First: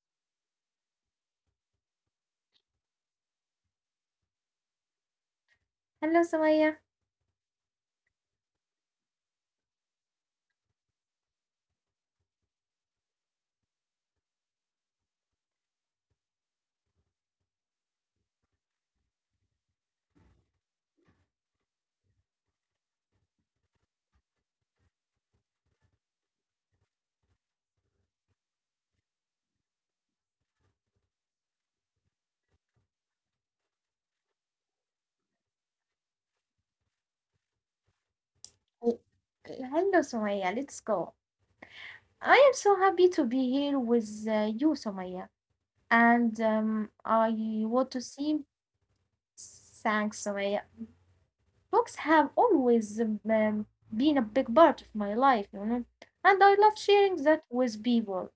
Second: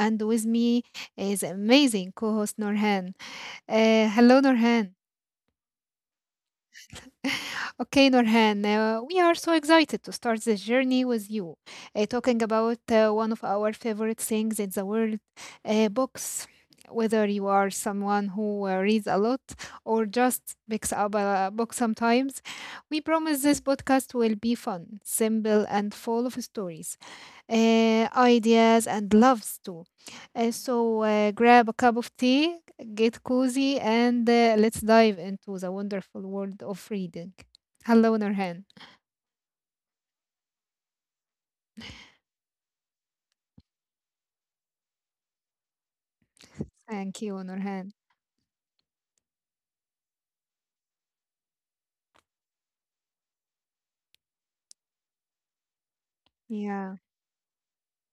and with me is amazing co host Norhan. Hello, Norhan. Hello, Sumaya. Okay, Norhan, we are so excited to start this journey with you, talking about one of our favorite things in the world, books. Whether you are someone who reads a lot or just picks up a book sometimes, we promise this podcast will be fun, simple, and full of stories, ideas and loves too. So grab a cup of tea, get cozy, and let's dive into the wonderful world of reading. Hello, Nurhan. Oh, Hello, Sumaya. Let's go. I am so happy to be here with you, Sumaya. And Thank you, I Nurhan. want to say thanks, Sumaya. Books have always been a big part of my life, you know, and I love Yeah. sharing that with people.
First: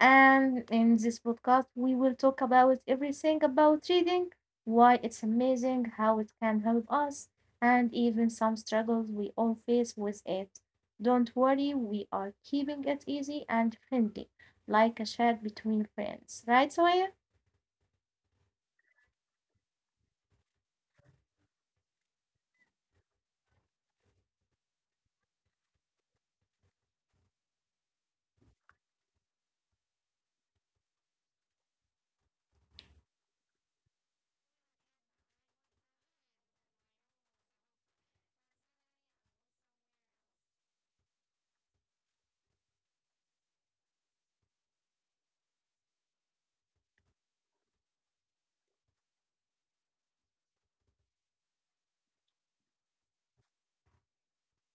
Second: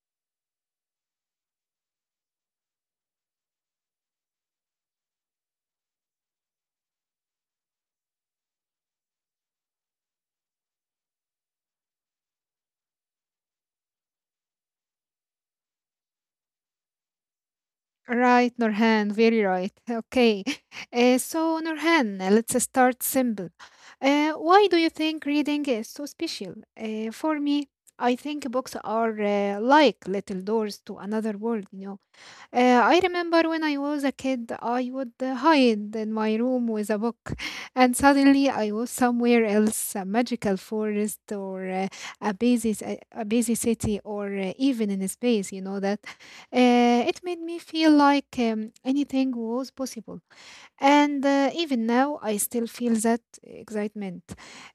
And in this podcast, we will talk about everything about reading, why it's amazing, how it can help us, and even some struggles we all face with it. Don't worry, we are keeping it easy and friendly, like a chat between friends. Right, Soya? Right, Nurhan, very right. Okay. So, Nurhan, let's start simple. Why do you think reading is so special? For me, I think books are like little doors to another world, you know. I remember when I was a kid, I would hide in my room with a book, and suddenly I was somewhere else, a magical forest, or a, busy, s- a busy city, or even in space, you know that. It made me feel like anything was possible. And even now, I still feel that excitement.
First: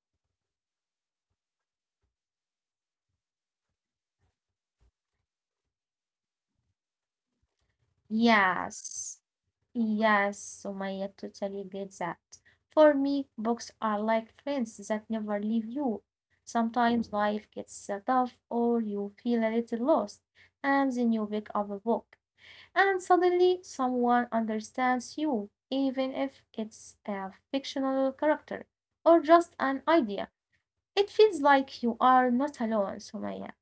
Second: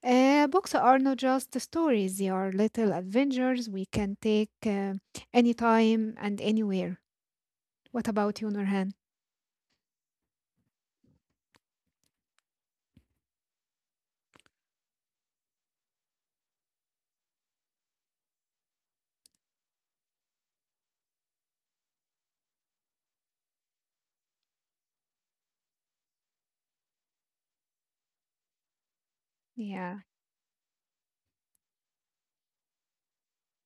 Books are not just stories, they are little adventures we can take anytime and anywhere. What about you, Nurhan? Yes. Yes, Sumaya, totally get that. For me, books are like friends that never leave you. Sometimes life gets tough or you feel a little lost, and then you pick up a book, and suddenly someone understands you, even if it's a fictional character or just an Yeah, idea. It feels like you are not alone, Sumaya.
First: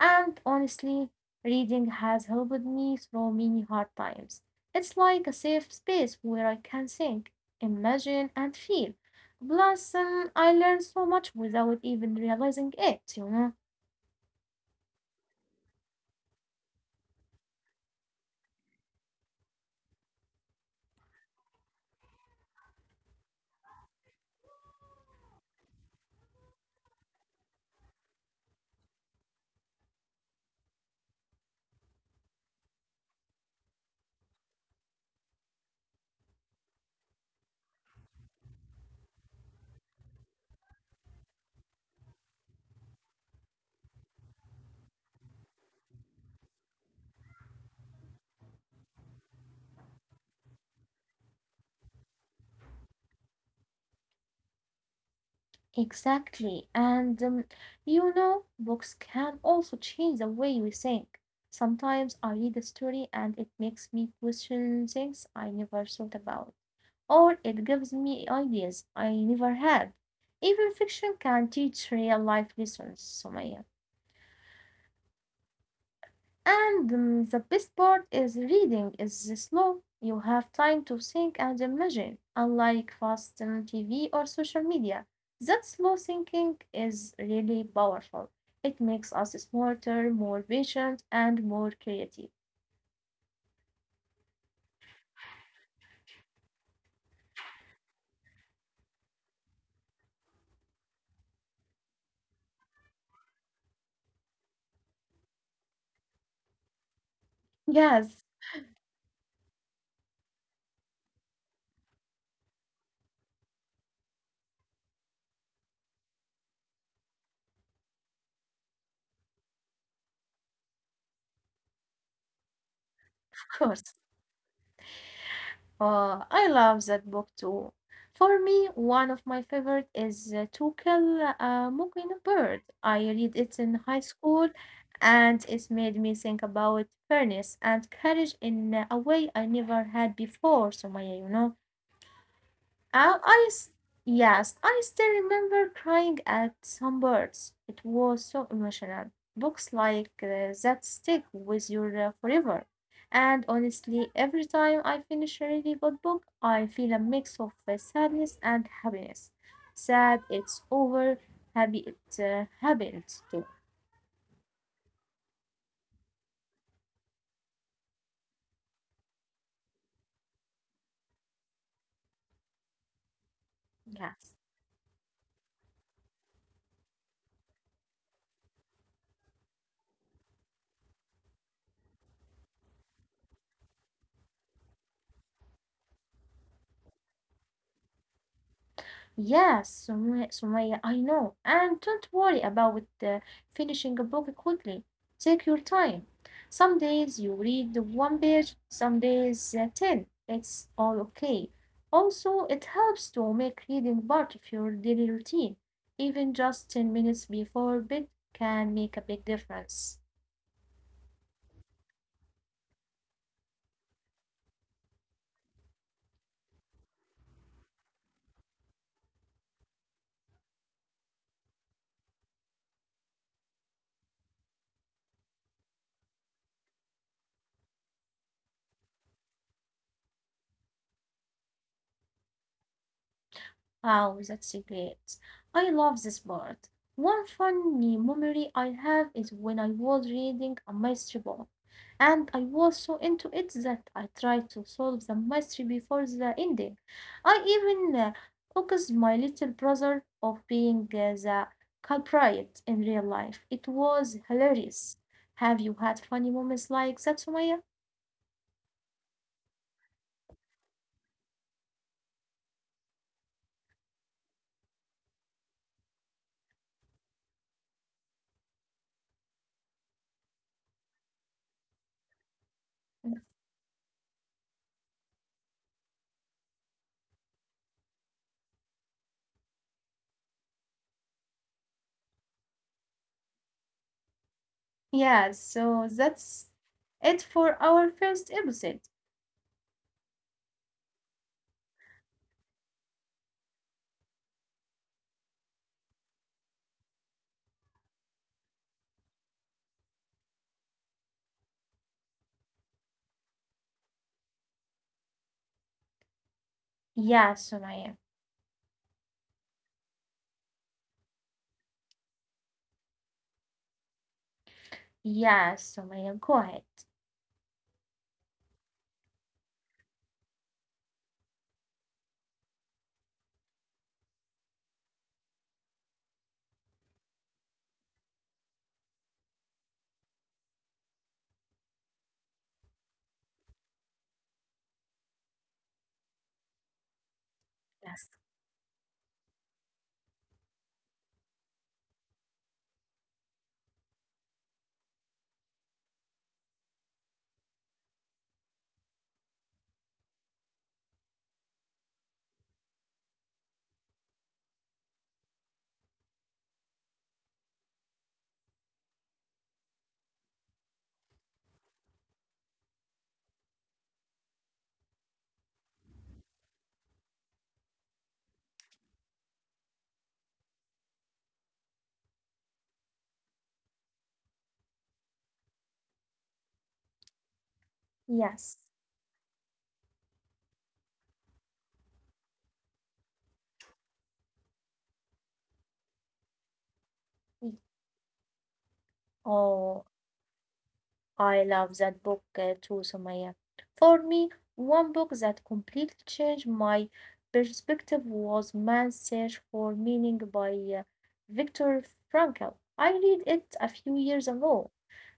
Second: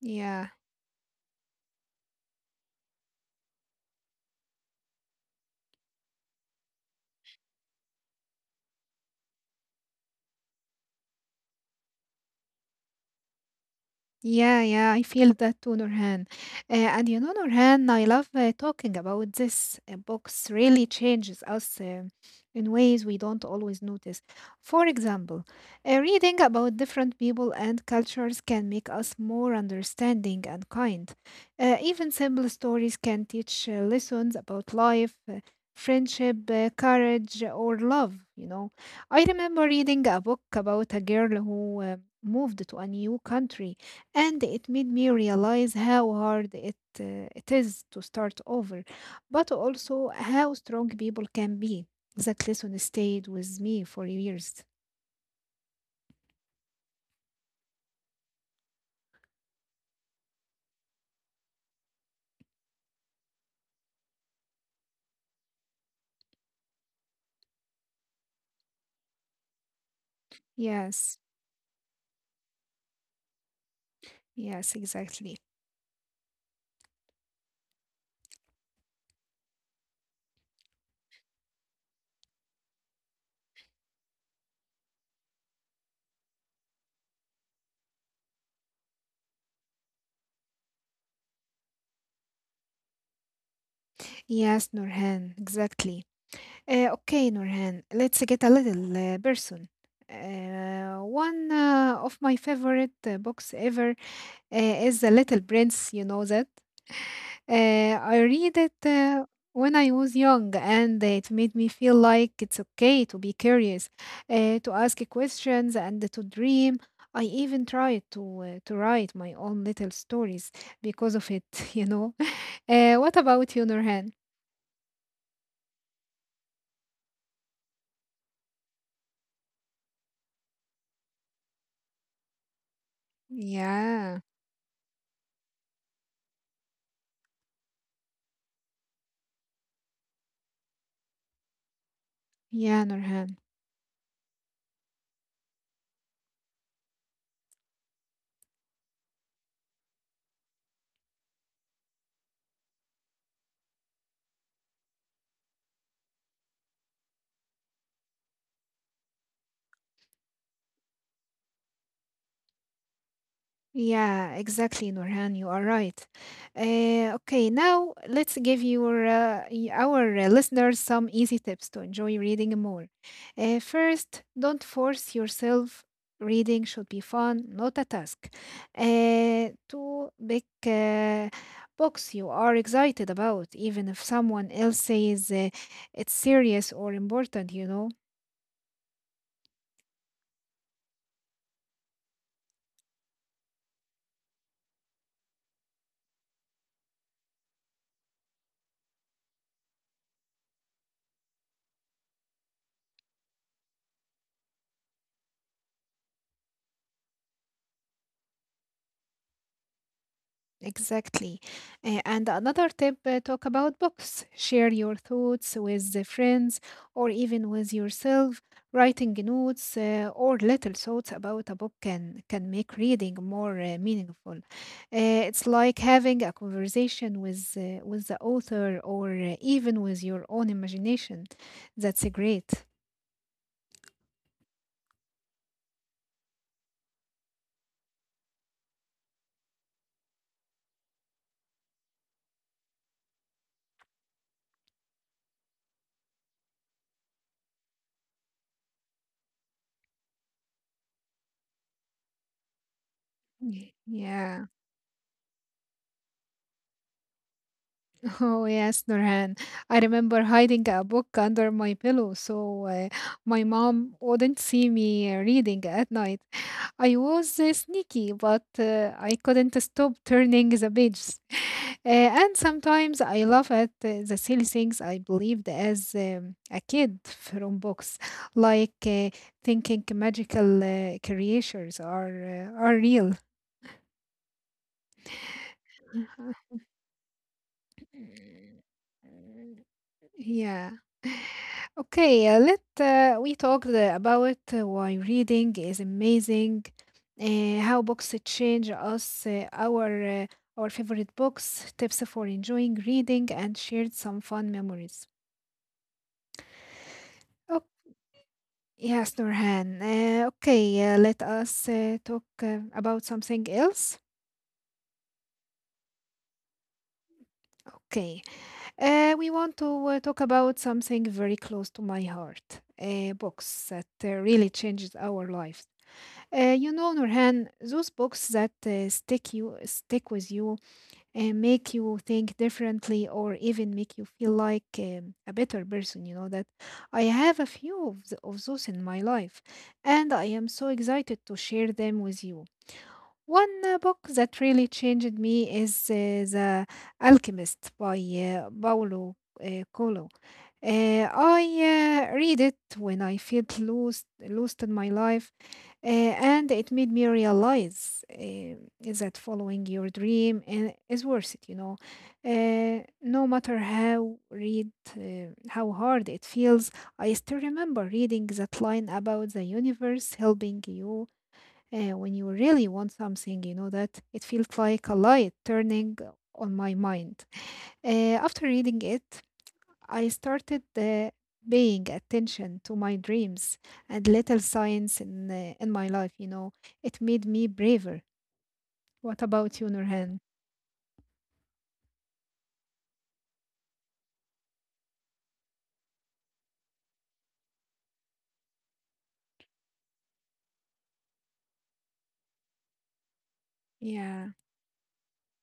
And yeah. honestly, reading has helped me through many hard times. It's like a safe space where I can think, imagine, and feel. Plus, I learn so much without even realizing it, you know? Yeah, yeah, I feel that too, Nurhan. And you know, Nurhan, I love talking about this. Books really changes us in ways we don't always notice. For example, reading about different people and cultures can make us more understanding and kind. Even simple stories can teach lessons about life, friendship, courage, or love, you know. I remember reading a book about a girl who moved to a new country, and it made me realize how hard it is to start over, but also how strong people can be. That lesson stayed with me for years. Exactly. Books can also change the way we think. Sometimes I read a story and it makes me question things I never thought about. Or it gives me ideas I never had. Even fiction Yes. can teach real life lessons, Sumaya. Yes, exactly. And the best part is reading is slow. You have time to think and imagine, unlike fast TV or social media. That slow thinking is really powerful. It makes us smarter, more patient, and more creative. Yes, Nurhan, exactly. Okay, Nurhan, let's get a little person. One of my favorite books ever is The Little Prince, you know that. I Yes, read it when I was young, and it made me feel like it's okay to be curious, to ask questions, and to dream. I even tried to write my own little stories because of it, you know. What of about you, course. Nurhan? Oh, I love that book too. For me, one of my favorite is To Kill a Mockingbird. I read it in high Yeah, school and it made me think about fairness and courage in a way I never had before, Sumaya, you know. yeah, Uh, Nurhan. I s- yes, I still remember crying at some birds. It was so emotional. Books like that stick with you forever. And honestly, every time I finish a really good book, I feel a mix of sadness and happiness. Sad it's over, happy it happens too. Yeah, exactly, Nurhan. You are right. Okay, now let's give our listeners some easy tips to enjoy reading more. First, Yes. don't force yourself. Reading should be fun, not a task. Two, pick books you are excited about, even if someone else says it's serious or important, you know. Yes, Sumaya, I know. And don't worry about finishing a book quickly. Take your time. Some days you read the one page, some days ten. It's all okay. Also, it helps to make reading part of your daily routine. Even just 10 minutes before bed can make a big difference. Exactly. And another tip, talk about books. Share your thoughts with the friends or even with yourself. Writing notes or little thoughts about a book can make reading more meaningful. It's like having a conversation with the author or even with your own imagination. That's great. Wow, that's great. I love this part. One funny memory I have is when I was reading a mystery book, and I was so into it that I tried to solve the mystery before the ending. I even accused my little brother of being the culprit in real life. Y- It was Yeah. hilarious. Have you had funny moments like that, Sumaya? Oh, yes, Nurhan. I remember hiding a book under my pillow so my mom wouldn't see me reading at night. I was sneaky, but I couldn't stop turning the pages. And sometimes I laugh at the silly things I believed as a kid from books, like thinking magical creatures are real. Yeah, so that's it for our first episode. Yeah. Okay, let we talked about why reading is amazing, how books change us, our favorite books, tips for enjoying reading, and shared some fun memories. Yeah, Oh, Sumaya. yes, Nurhan. Okay, let us talk about something else. Yes, Sumaya, go ahead. Okay, we want to talk about something very close to my heart, books that really changes our lives. You know, Nurhan, those books that stick with you and make you think differently, or even make you feel like a better person. You know that I have a few of, th- Yes. of those in my life, and I am so excited to share them with you. One book that really changed me is The Alchemist by Paulo Coelho. Uh, I read it when I felt lost in my life, and it made me realize that following your dream is worth it, you know, no matter how read how hard it feels. I still remember reading that line about the universe helping you when you really want something, you know, that it felt like a light turning on my mind. After Yes. reading it, I started paying attention to my dreams and little signs in my life, you know. It made me Mm. braver. What about you, Oh, Nurhan? I love that book too, Sumaya. For me, one book that completely changed my perspective was Man's Search for Meaning by uh, Viktor Frankl. I read it a few Yeah. years ago,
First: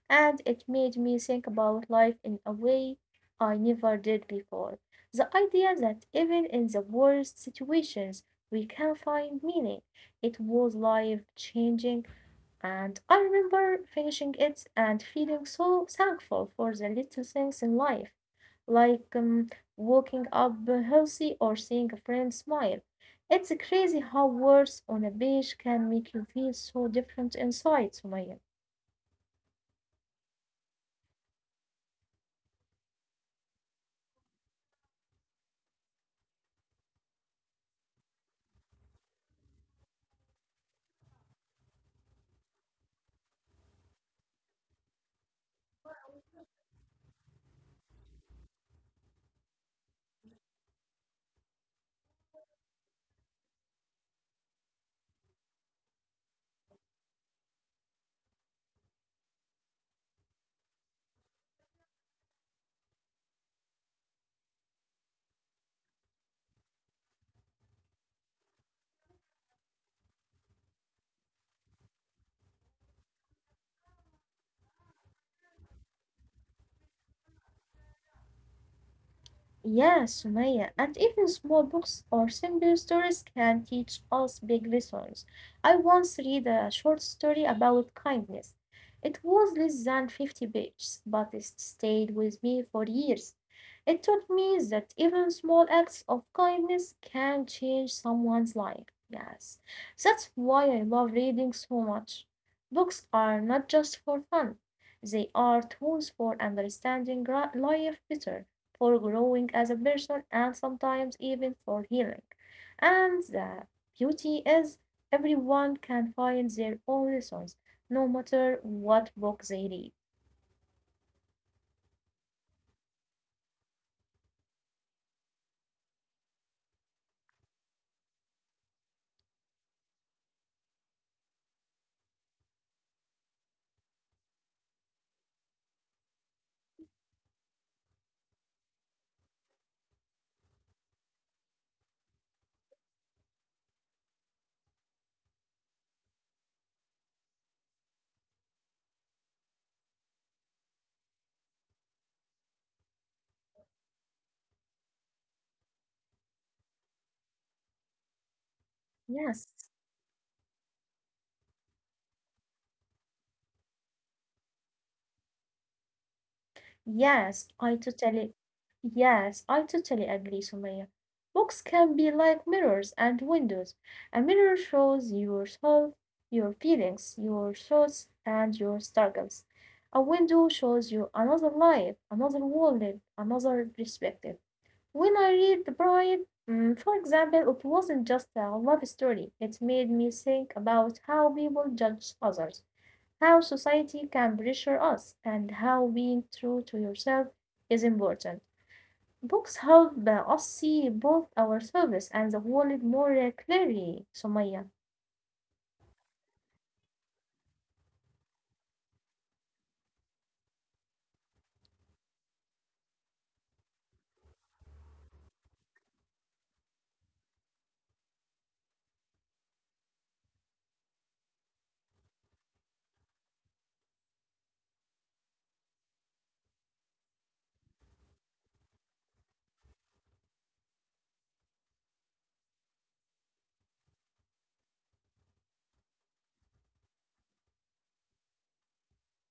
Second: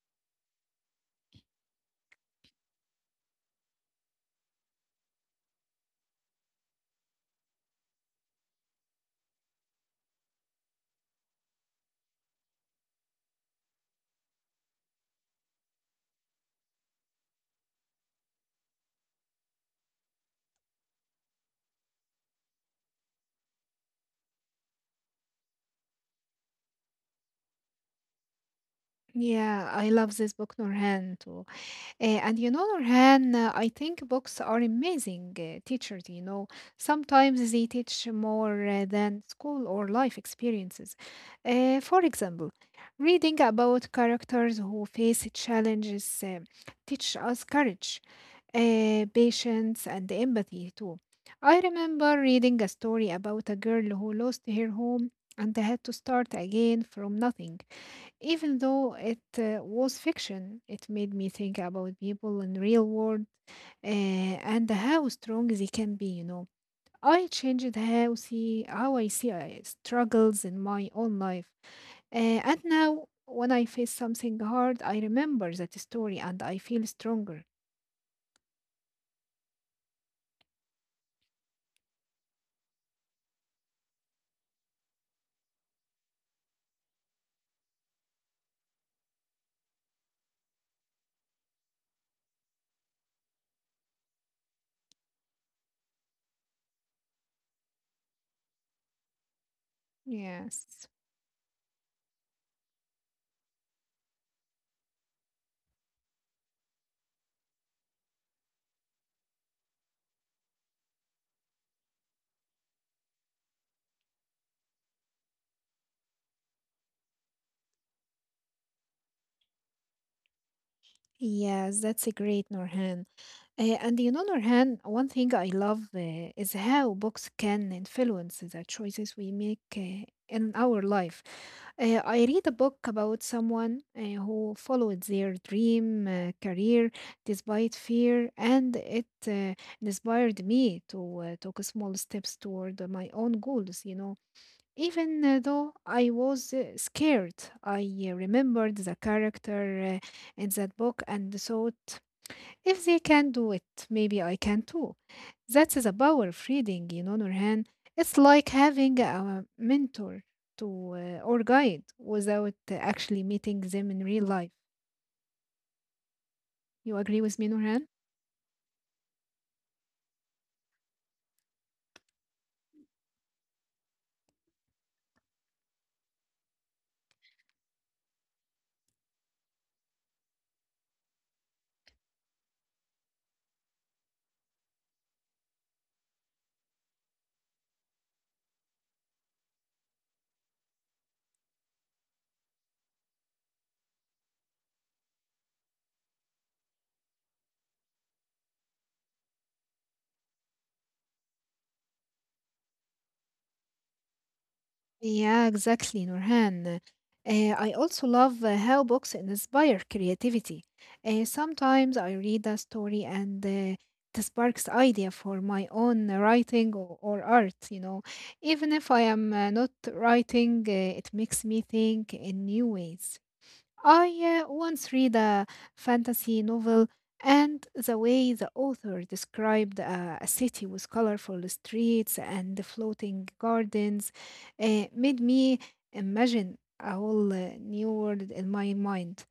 and it made me think about life in a way I never did before. The idea that even in the worst situations we can find meaning. It was life changing, and I remember finishing it and feeling so thankful for the little things in life, like waking up healthy or seeing a friend smile. It's crazy how words on a page can make you feel so different inside, Sumaya. Yeah, I love this book, Nurhan, too. And you know, Nurhan, I think books are amazing teachers, you know. Sometimes they teach more than school or life experiences. For example, reading about characters who face challenges teach us courage, patience, and empathy too. I remember reading a story about a girl who lost her home and had to start again from nothing. Even though it was fiction, it made me think about people in real world, and how strong they can be, you know. I changed how I see struggles in my own life, and now when I face something hard, I remember that story and I feel stronger. Yes, Sumaya, and even small books or simple stories can teach us big lessons. I once read a short story about kindness. It was less than 50 pages, but it stayed with me for years. It taught me that even small acts of kindness can change someone's life. Yes, that's why I Yes, love reading so much. Books are not just for fun, they are tools for understanding life better, for growing as a person, and sometimes even for healing. And the beauty is everyone can find their own lessons, no matter what book they read. yes, that's a great Norhan. And on the other hand, one thing I love is how books can influence the choices we make in our life. I read a book about someone who followed their dream career despite fear, and it inspired me to take small steps toward my own goals, you know. Even though I was scared, I remembered the character in that book and thought, if they can do it, maybe I can too. That's the power of reading, you know, Nurhan. It's like having a Yes, mentor to or guide without actually meeting them in real life. You agree with me, yes, Nurhan? I totally, yes, I totally agree, Sumaya. Books can be like mirrors and windows. A mirror shows your soul, your feelings, your thoughts, and your struggles. A window shows you another life, another world, another perspective. When I read The Bride, for example, it wasn't just a love story. It made me think about how people judge others, how society can pressure us, and how being true to yourself is important. Books help us see both ourselves and the world more clearly, Sumaya. Yeah, exactly, Nurhan. Uh, I also love how books inspire creativity. Sometimes I read a story and it sparks idea for my own writing or art, you know. Even if I am not writing, it makes me think in new ways. I once read a fantasy novel, and the way the author described a city with colorful streets and floating gardens made me imagine a whole new world in my mind.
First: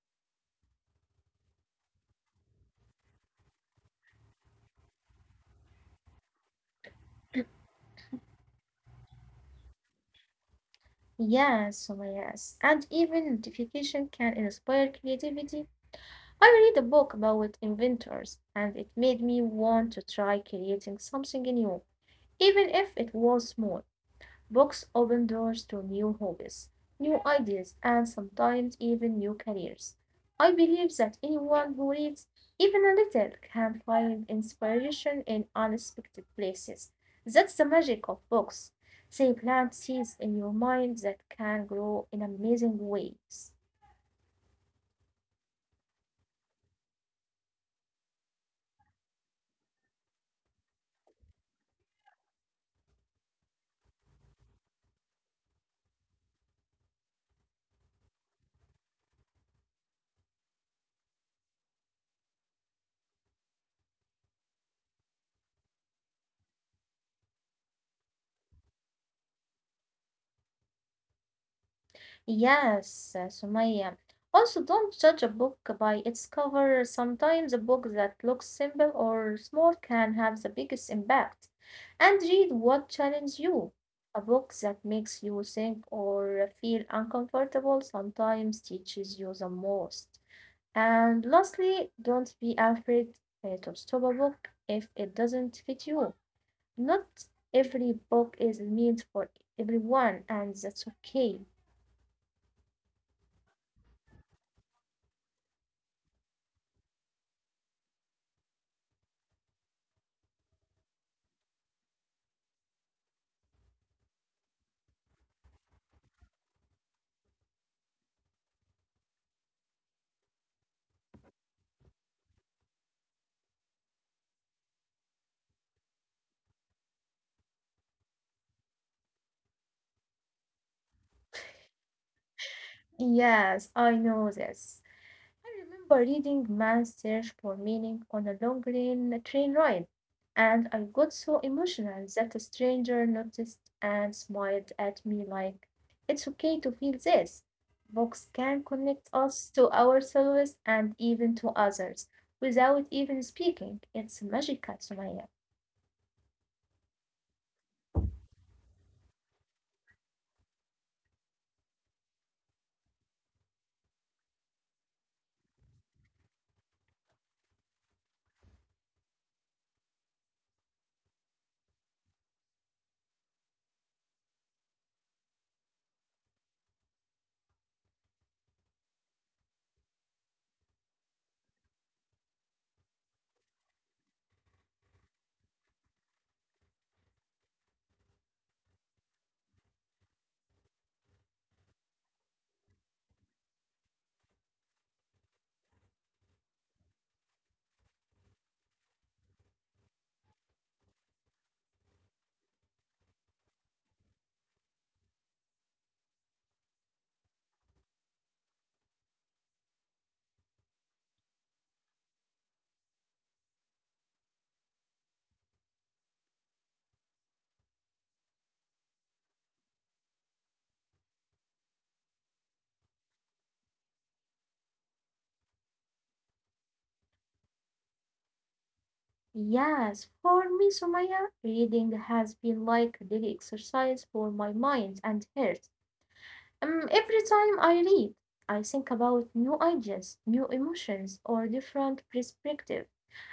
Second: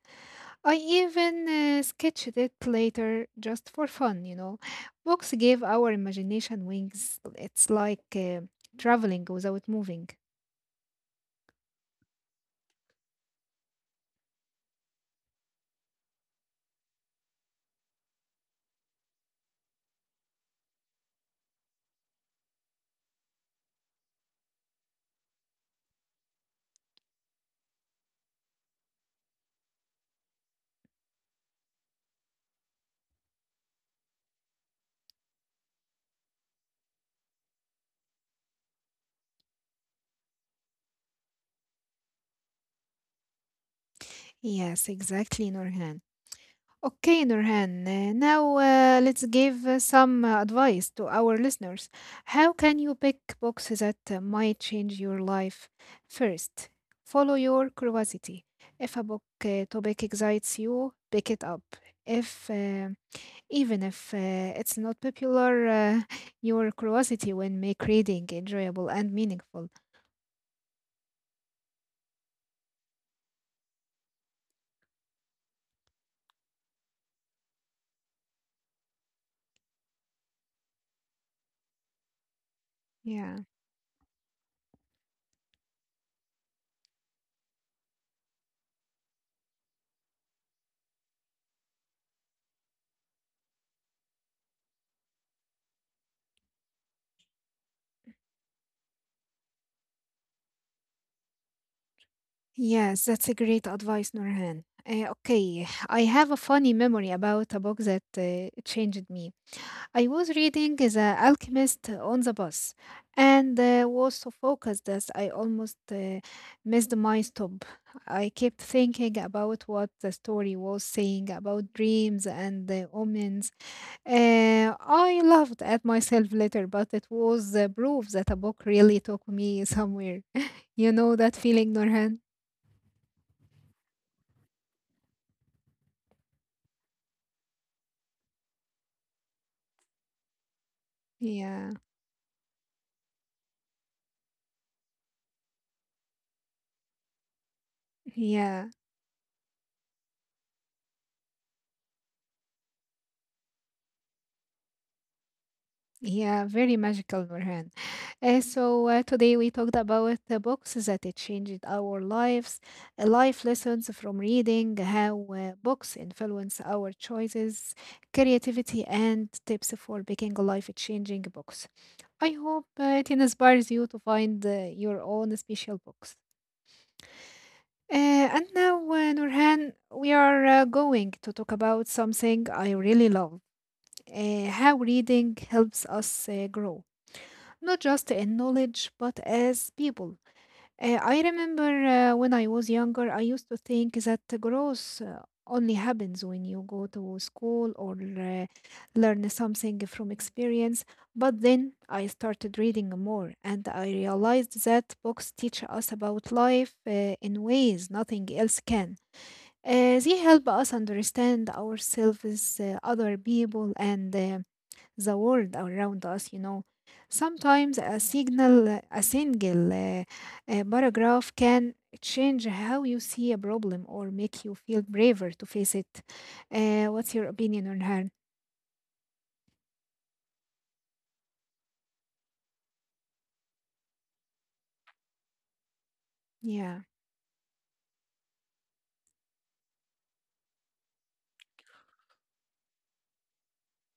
I even sketched it later just for fun, you know. Books gave our imagination wings. It's like traveling without moving. Yes, Sumaya, yes. And even notification can inspire creativity. I read a book about inventors, and it made me want to try creating something new, even if it was small. Books open doors to new hobbies, new ideas, and sometimes even new careers. I believe that anyone who reads even a little can find inspiration in unexpected places. That's the magic of books. They plant seeds in your mind that can grow in amazing ways. Yes, exactly, Norhan. Okay, Nurhan. Now let's give some advice to our listeners. How can you pick books that might change your life? First, follow your curiosity. If a book topic excites you, pick it up. If even if it's not popular, your curiosity will make reading enjoyable and meaningful. Yes, Sumaya. Also, don't judge a book by its cover. Sometimes a book that looks simple or small can have the biggest impact. And read what Yeah. challenges you. A book that makes you think or feel uncomfortable sometimes teaches you the most. And lastly, don't be afraid to stop a book if it doesn't fit you. Not every book is meant for everyone, and that's okay. Yes, that's a great advice, Nurhan. Okay, I have a funny memory about a book that changed me. I was reading The Alchemist on the bus and was so focused that I almost missed my stop. I kept thinking about what the story was saying about dreams and the omens. I laughed at myself later, but it was the proof that a book really took me somewhere. You know that feeling, Nurhan? Yes, I know this. I remember reading Man's Search for Meaning on a long train ride, and I got so Yeah. emotional that a stranger noticed and smiled at me like, it's okay to feel this. Books can Yeah, connect us to ourselves and even to others without even speaking. It's magical, Sumaya. yeah, very magical, Nurhan. So today we talked about the books that it changed our lives, life lessons from reading, how books influence our choices, creativity, and tips for picking life-changing books. I hope it inspires you to find your own special books. And now, Nurhan, we are going to talk about something I really love, how reading helps us grow, not just in knowledge, but as people. I remember when I was younger, I used to think that growth only happens when you go to school or learn something from experience. But then I started reading more and I realized that books teach us about life in ways nothing else can. They help us understand ourselves, other people, and the world around us, you know. Sometimes a single paragraph can change how you see a problem or make you feel braver to face it. What's your opinion on her? Yes, for me, Sumaya, reading has been like a daily exercise for my mind and heart. Yeah, Every time I read, I think about new ideas, new emotions, or different perspectives.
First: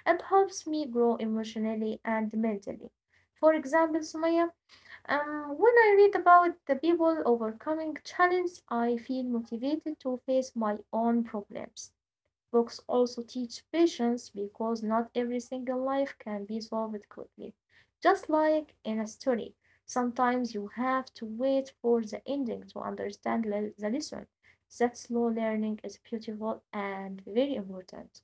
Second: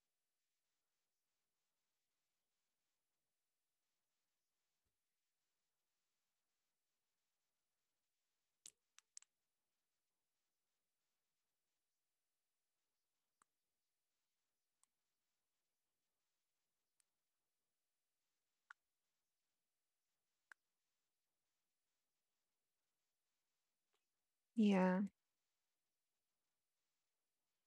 It helps me grow emotionally and mentally. For example, Sumaya, when I read about the people overcoming challenges, I feel motivated to face my own problems. Books also teach patience because not every single life can be solved quickly. Just like in a story, sometimes you have to wait for the ending to understand the lesson. That slow yeah. learning is beautiful and very important.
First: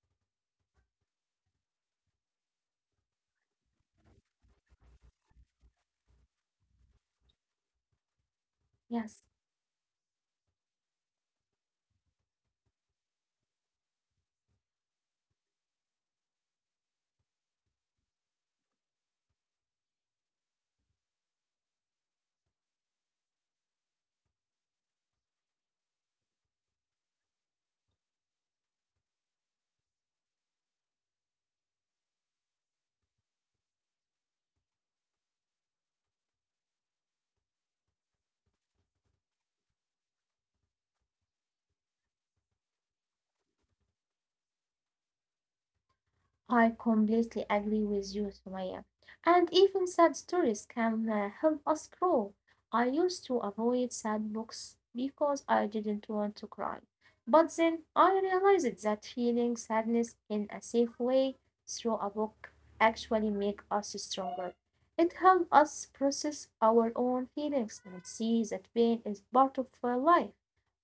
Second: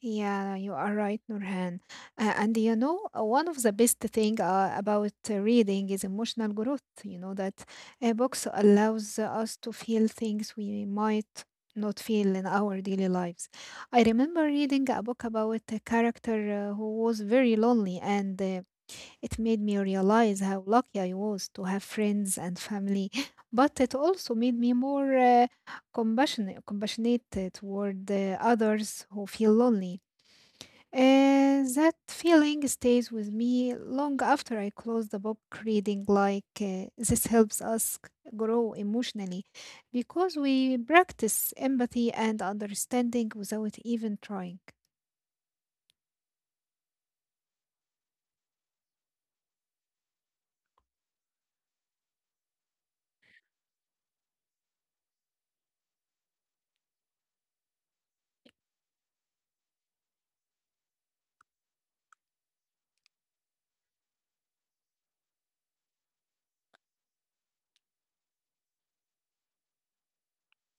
Yeah, you are right, Nurhan. One of the best thing about reading is emotional growth. You know that a books allows Yes. us to feel things we might not feel in our daily lives. I remember reading a book about a character who was very lonely, and it made me realize how lucky I was to have friends and family. But it also made me more compassionate toward others who feel lonely. That feeling stays with me long after I close the book. Reading like this helps us grow emotionally because we practice empathy and understanding without even trying. I completely agree with you, Sumaya. And even sad stories can help us grow. I used to avoid sad books because I didn't want to cry. But then I realized that feeling sadness in a safe way through a book actually make us stronger. It helps us process our own feelings and see that pain is part of life.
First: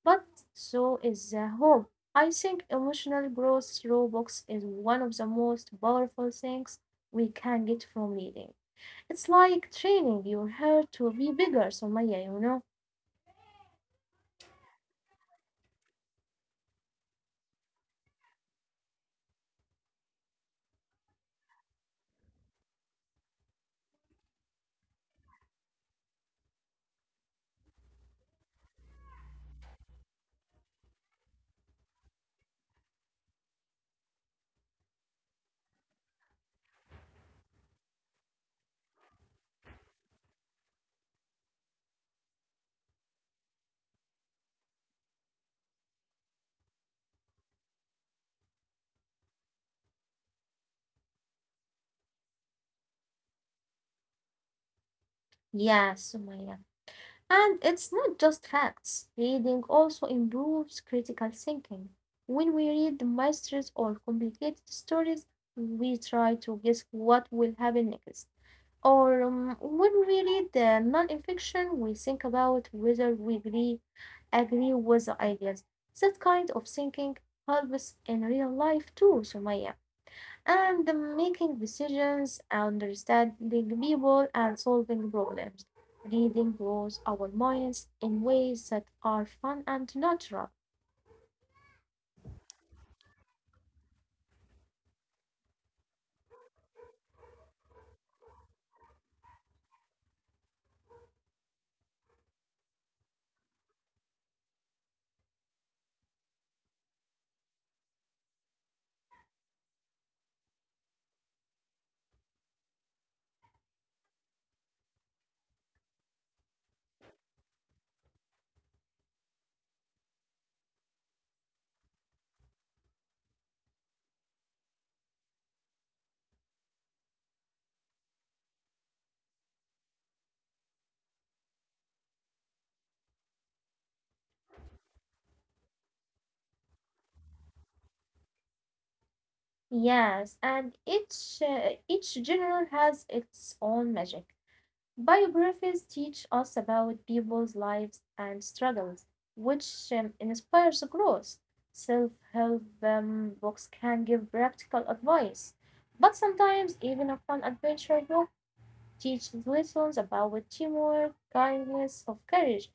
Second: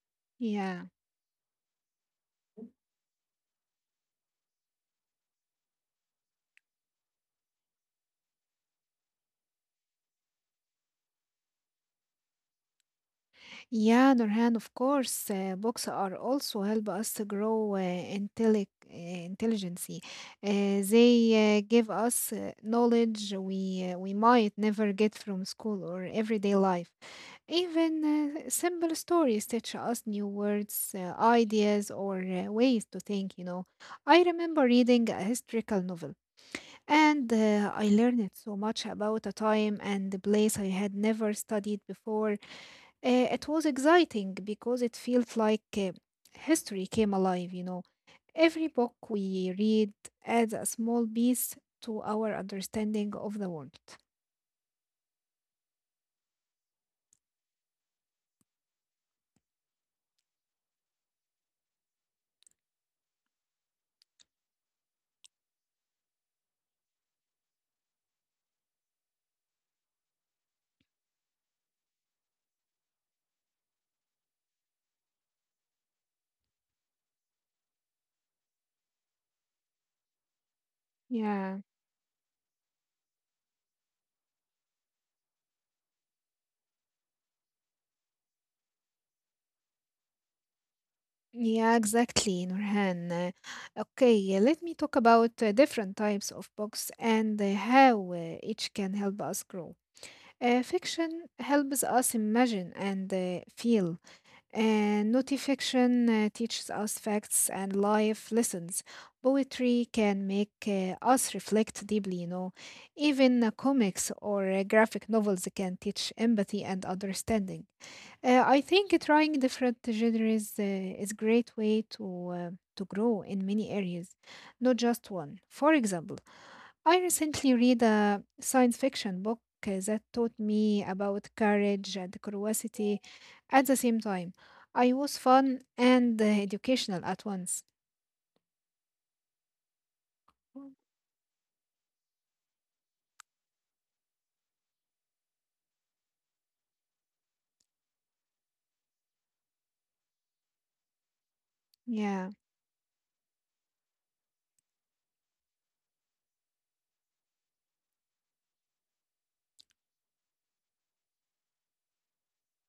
But Yeah. so is the hope. I think emotional growth through books is one of the most powerful things we can get from reading. It's like training your heart to be bigger, Somaya, you know? Yeah, Nurhan, of course, books are also help us to grow intelligence. They give us knowledge we might never get from school or everyday life. Even simple stories teach us new words, ideas, or ways to think, you know. I remember reading a historical novel, and I learned so much about a time and the place I had never studied before. It was exciting because it felt like history came alive, you know. Every book we read adds a small piece to our understanding of the world. Yes, Somaya. And it's not just facts. Reading also improves critical thinking. When we read the mysteries or complicated stories, we try to guess what will happen next. Or when we read the non-fiction, we think about whether agree with the ideas. That kind of thinking helps in real life too, Sumaya. And the making Yeah. decisions, understanding people, and solving problems. Reading grows our minds in ways that are fun and natural. Yeah, exactly, Nurhan. Okay, let me talk about different types of books and how each can help us grow. Fiction helps us imagine and feel. Notifiction teaches us facts and life lessons. Poetry can make us reflect deeply, you know. Even comics or graphic novels can teach empathy and understanding. I think trying different genres is great way to grow in many areas, not just one. For example, I recently read a science fiction book that taught me about courage and curiosity at the same time. I was fun and educational at once. Yes, and each genre has its own magic. Biographies teach us about people's lives and struggles, which inspires growth. Self Yeah. help books can give practical advice, but sometimes even a fun adventure book teaches lessons about teamwork, kindness, or courage.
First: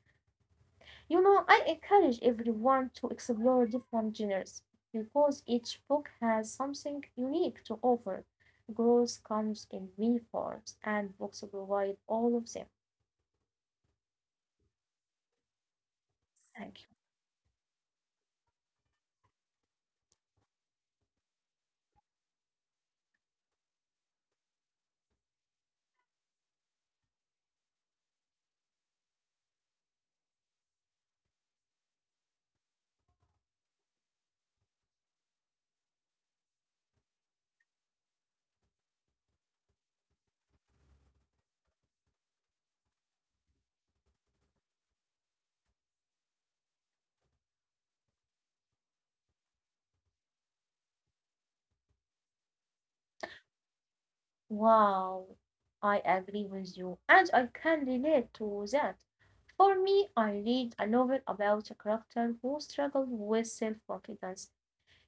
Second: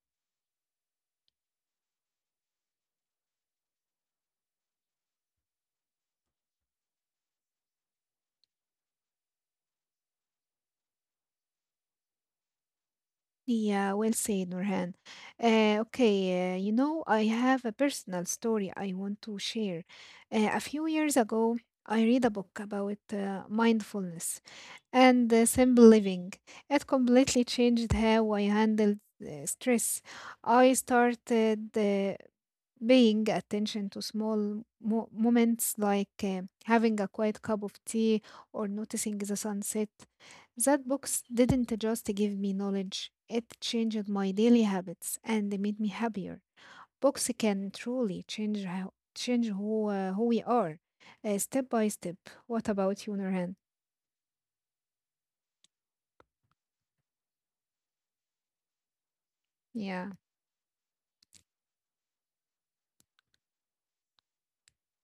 You know, I encourage everyone to explore different genres because each book has something unique to offer. Growth comes in many forms, and books provide all of them. Yeah, well said, Nurhan. Okay, you Thank you. know, I have a personal story I want to share. A few years ago, I read a book about mindfulness and simple living. It completely changed how I handled stress. I started paying attention to small moments like having a quiet cup of tea or noticing the sunset. That box didn't just give me knowledge, it changed my daily habits and made me happier. Books can truly change who we are step by step. What about you, Nurhan? Wow, I agree with you, and I can relate to that. For me, Yeah, I read a novel about a character who struggled with self confidence.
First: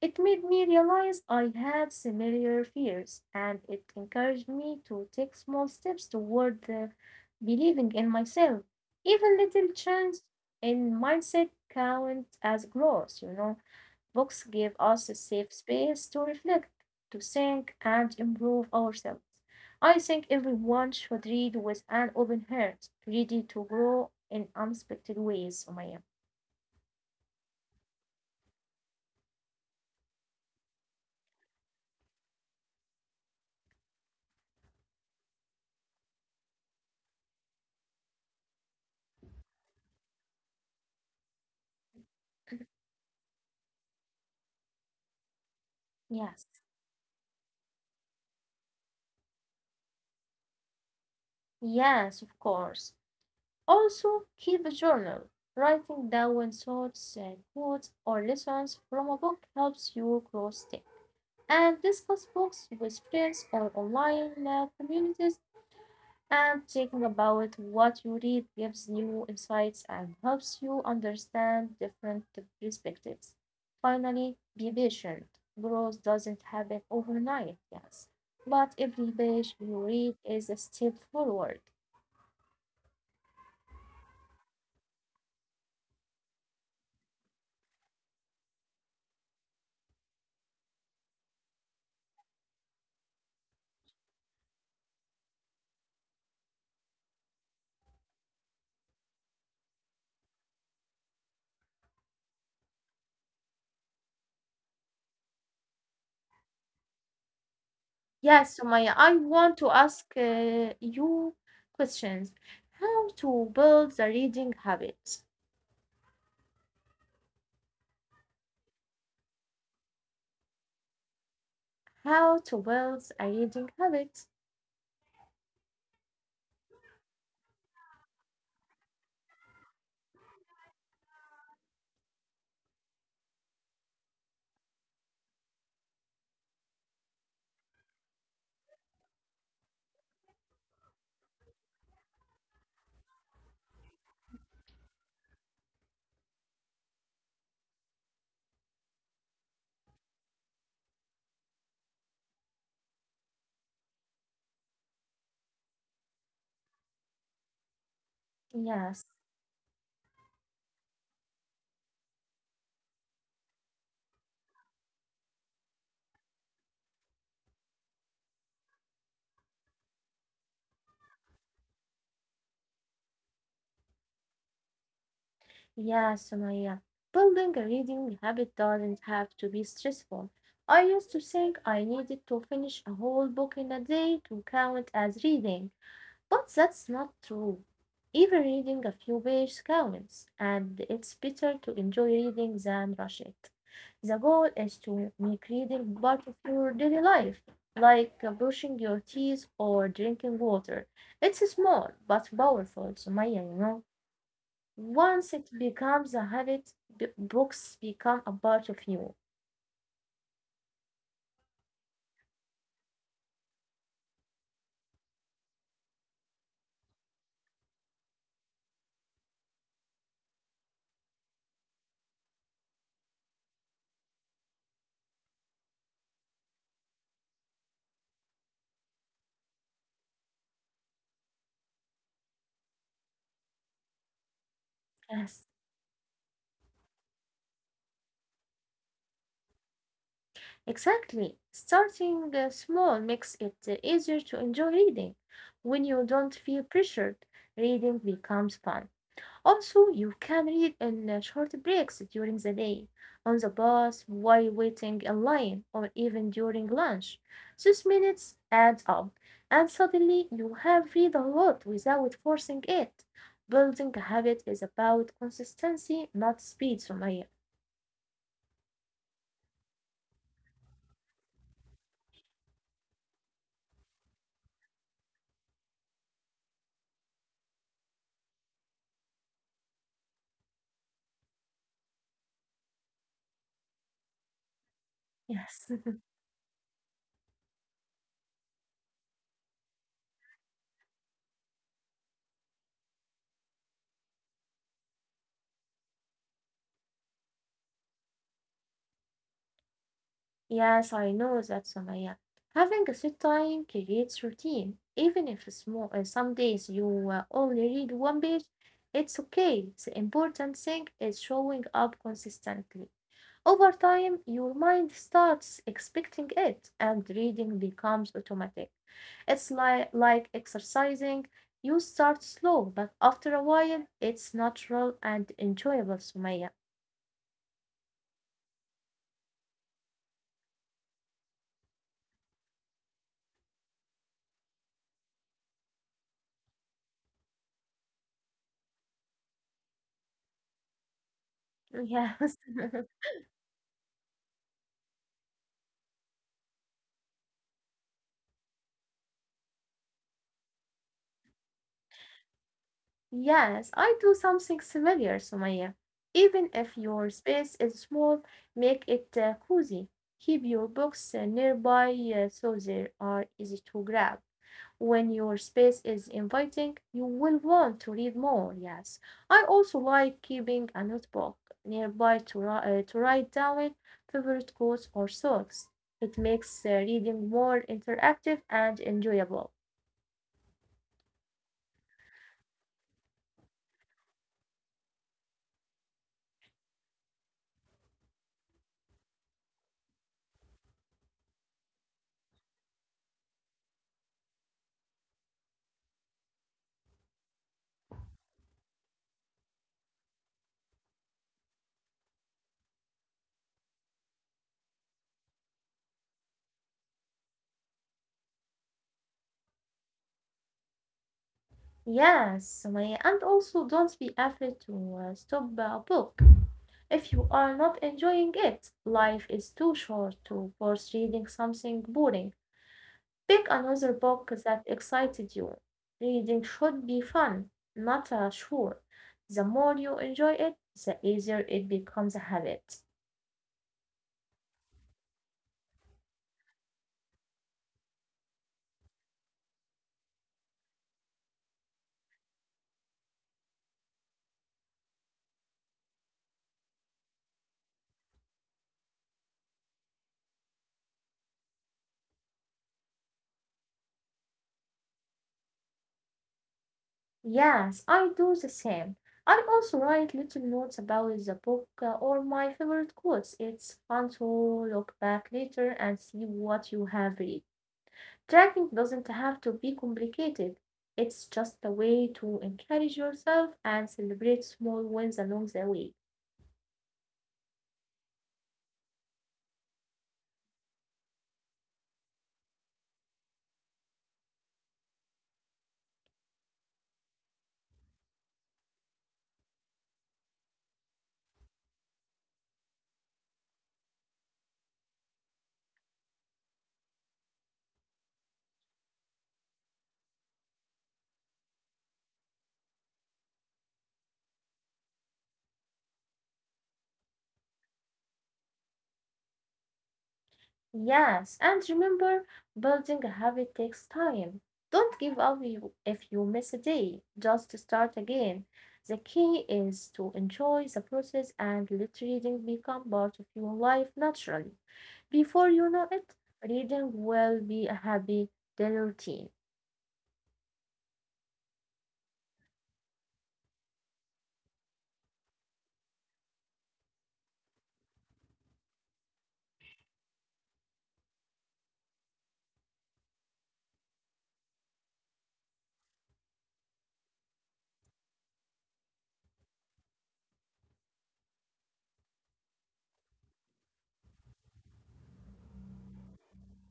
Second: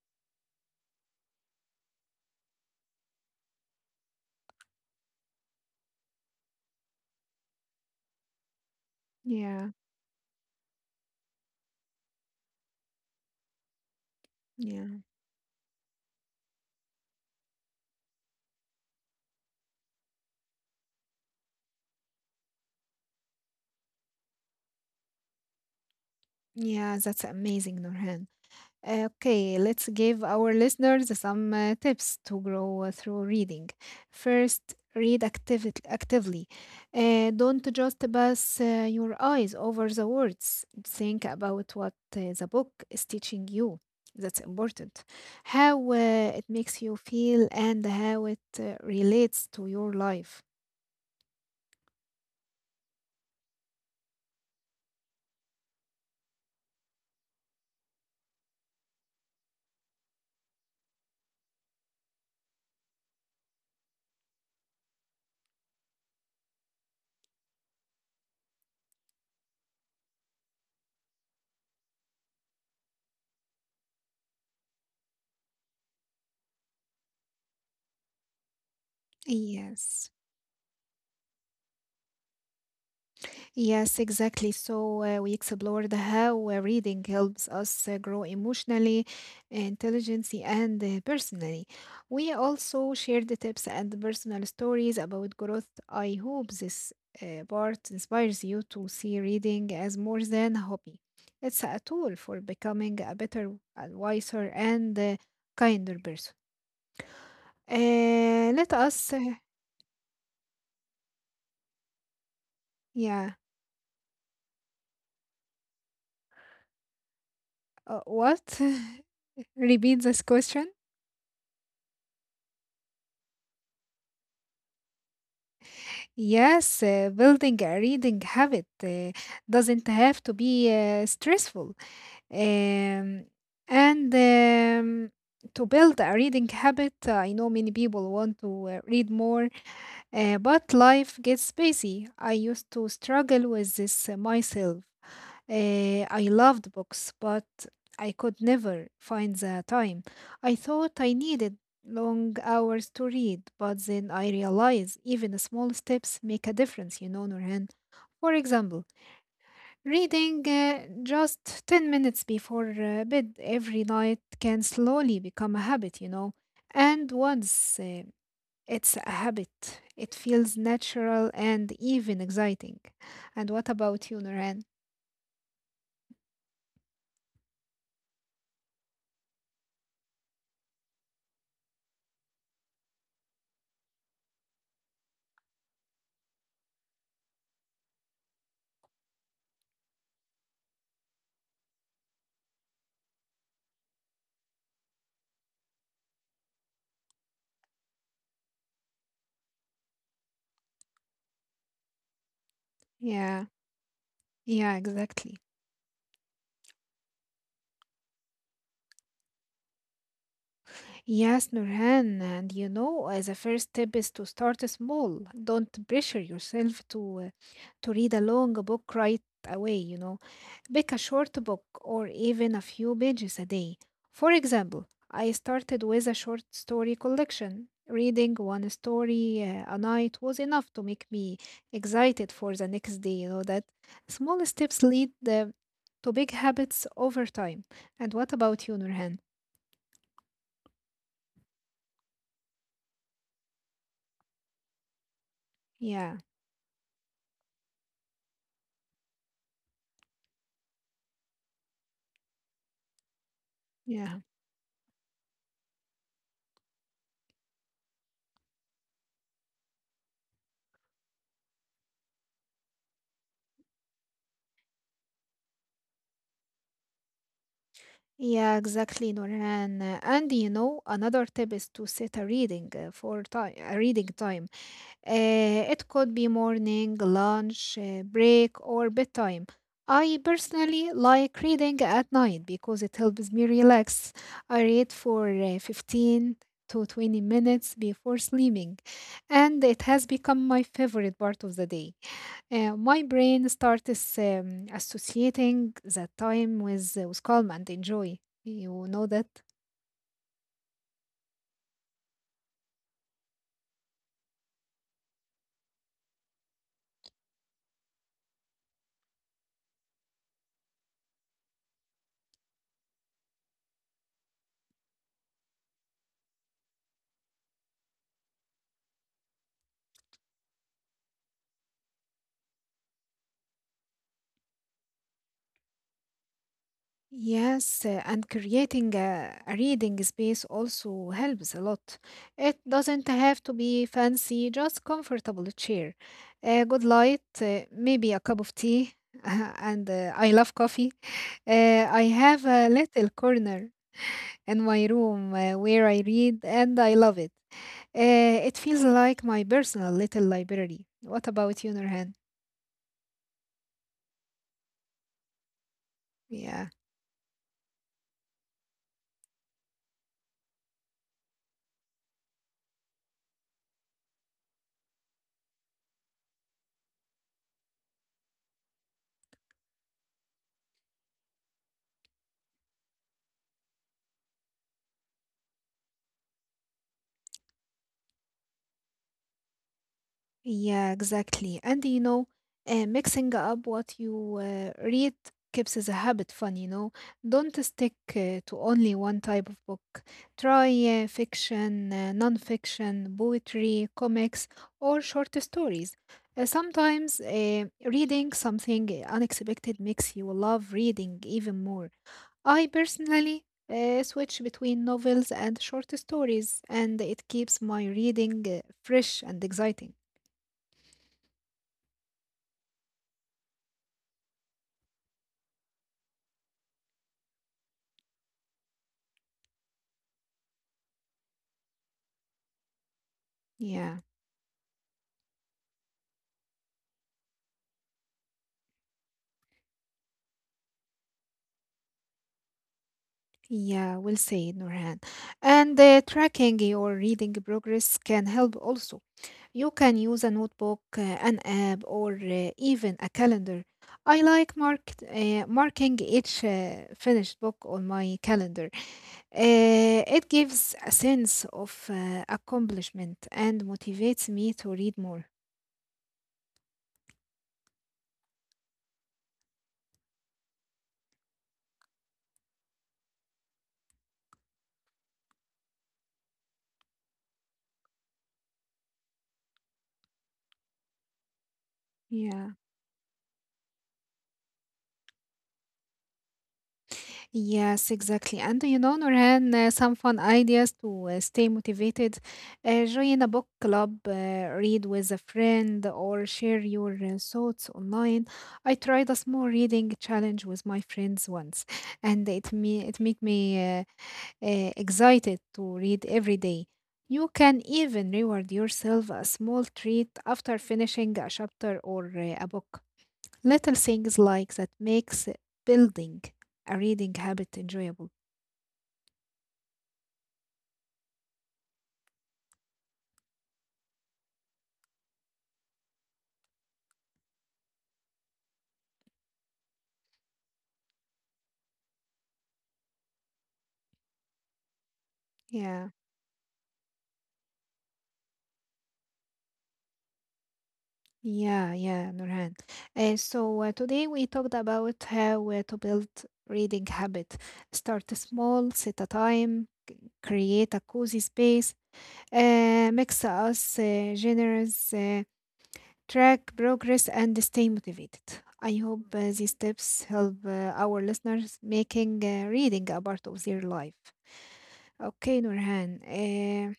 It made me realize I had similar fears, and it encouraged me to take small steps toward believing in myself. Even little yeah, changes in mindset count as growth, you know. Books give yeah, us a safe space to reflect, to think, and improve ourselves. I think everyone should read with an open heart, ready to grow in unexpected ways, Umayya. yeah, that's amazing, Nurhan. Okay, let's give our listeners some tips to grow through reading. First, read actively. Don't just pass your eyes over the words. Think about what the book is teaching you. That's important how it Yes, makes you feel and how it relates to your life. yes, of course. Also, keep a journal. Writing down thoughts and quotes or lessons from a book helps you grow stick. And discuss books with friends or online communities. And thinking about what you read gives new insights and helps you understand different perspectives. Finally, be patient. Growth doesn't happen overnight, yes. But every page you Yes. read is a step forward. Yes, exactly. So we explored how reading helps us grow emotionally, intelligently, and personally. We also shared the tips and personal stories about growth. I hope this part inspires you to see reading as more than a hobby. It's a tool for becoming a better, a wiser, and kinder person. Uh, Yes, let Sumaya, us, I uh, want to ask you questions. How yeah, to build the reading habit? What? Repeat this question. How to build a reading habit? Yes, building a reading habit doesn't have to be stressful. Um, and To build a reading habit, I know many people want to read more, but life gets busy. I used to struggle with this myself. Uh, I loved books, but I could never find the time. I thought I needed long hours to read, but then I realized even small steps make a difference, you know, Nurhan. For example, Yes. reading just 10 minutes before bed every night can slowly become a habit, you know. And once it's a habit, it feels natural and even exciting. And what about you, Nurhan? Yeah, Sumaya. Building a reading habit doesn't have to be stressful. I used to think I needed to finish a whole book in a day to count as reading, but that's not true. Even reading a few pages counts, and it's better to enjoy reading than rush it. The goal is to make reading part of your daily life, like brushing your teeth or drinking water. It's small but powerful, Sumaya, Yeah, you know. yeah, Once Exactly. it becomes a habit, books become a part of you. Yes, Nurhan. And you know, the first step is to start small. Don't pressure yourself to read a long book right away, you know. Pick a short book or even a few pages a day. For example, I started with a short story collection. Reading one story a night was enough to make me excited for the next day. You know that small steps lead Yes, to big habits over time. And what about you, Nurhan? exactly. Starting small makes it easier to enjoy reading. When you Yeah, don't feel pressured, reading becomes fun. Also, you can read in short breaks during the day, on the bus, yeah. while waiting in line, or even during lunch. Those minutes add up, and suddenly you have read a lot without forcing it. Building a habit is about consistency, not speed, Sumaya. Yeah, exactly, Nurhan. And you know, another tip is to set a reading a reading time. It could be morning, lunch, break, or bedtime. I personally like reading at night because it helps me relax. I read for Yes. 15 to 20 minutes before sleeping, and it has become my favorite part of the day. My brain starts associating that time with calm and enjoy. You know that? Yes, I know that, Samaya. Having a set time creates routine. Even if small, some days you only read one page, it's okay. The important thing is showing up consistently. Over time, your mind starts expecting it, and reading becomes automatic. It's like exercising. You start slow, but after a while, it's natural and enjoyable, Sumaya. Yes, and creating a reading space also helps a lot. It doesn't have to be fancy, just comfortable chair, a good light, maybe a cup of tea, and I love coffee. I Yes. have a little corner in my room where I read, and I love it. It feels like my personal little library. What about you, Nurhan? Yes, I do something similar, Sumaya. Even Yeah. if your space is small, make it cozy. Keep your books nearby so they are easy to grab. When your space is inviting, you will want to read more. Yes, I also like keeping a notebook nearby to, to write down favorite quotes or songs. It makes reading more interactive and enjoyable. Yeah, exactly. And you know, mixing up what you read keeps the habit fun, you know. Don't stick to only one type of book. Try fiction, non-fiction, poetry, comics, or short stories. Sometimes reading something unexpected makes you love reading even more. I personally switch between novels and short stories, and it keeps my reading fresh and exciting. Yes, Sumaya, and also don't be afraid to stop a book if you are not enjoying it. Life is too short to force reading something boring. Pick Yeah, another book that excited you. Reading should be fun, not a chore. The more you enjoy it, the easier it becomes a habit. yeah, we'll say, Nurhan. And tracking your reading progress can help also. You can use a notebook, an app, or even a calendar. I like marking each finished book on my calendar. It gives a sense of accomplishment and motivates me to read more. Yes, I do the same. I also write little notes about the book or my favorite quotes. It's fun to look back later and see what you have read. Tracking doesn't have to be complicated. It's just a way Yeah. to encourage yourself and celebrate small wins along the way. Yes, exactly. And you know, Nurhan, some fun ideas to stay motivated. Join a book club, read with a friend, or share your thoughts online. I tried a small reading challenge with my friends once, and it made me excited to read every day. You can even reward yourself a small treat after finishing a chapter or a book. Little things like that makes building a reading habit enjoyable. Yes, and remember, building a habit takes time. Don't give up if you miss a day. Just start again. The key is to enjoy the process and let reading become part of your life naturally. Before you Yeah, know it, reading will be a happy daily routine. yeah, Nurhan. So today we talked about how to build reading habit. Start small, set a time, create a cozy space, mix us genres, track progress and stay motivated. I hope these tips help our listeners making reading a part of their life. Okay, Nurhan,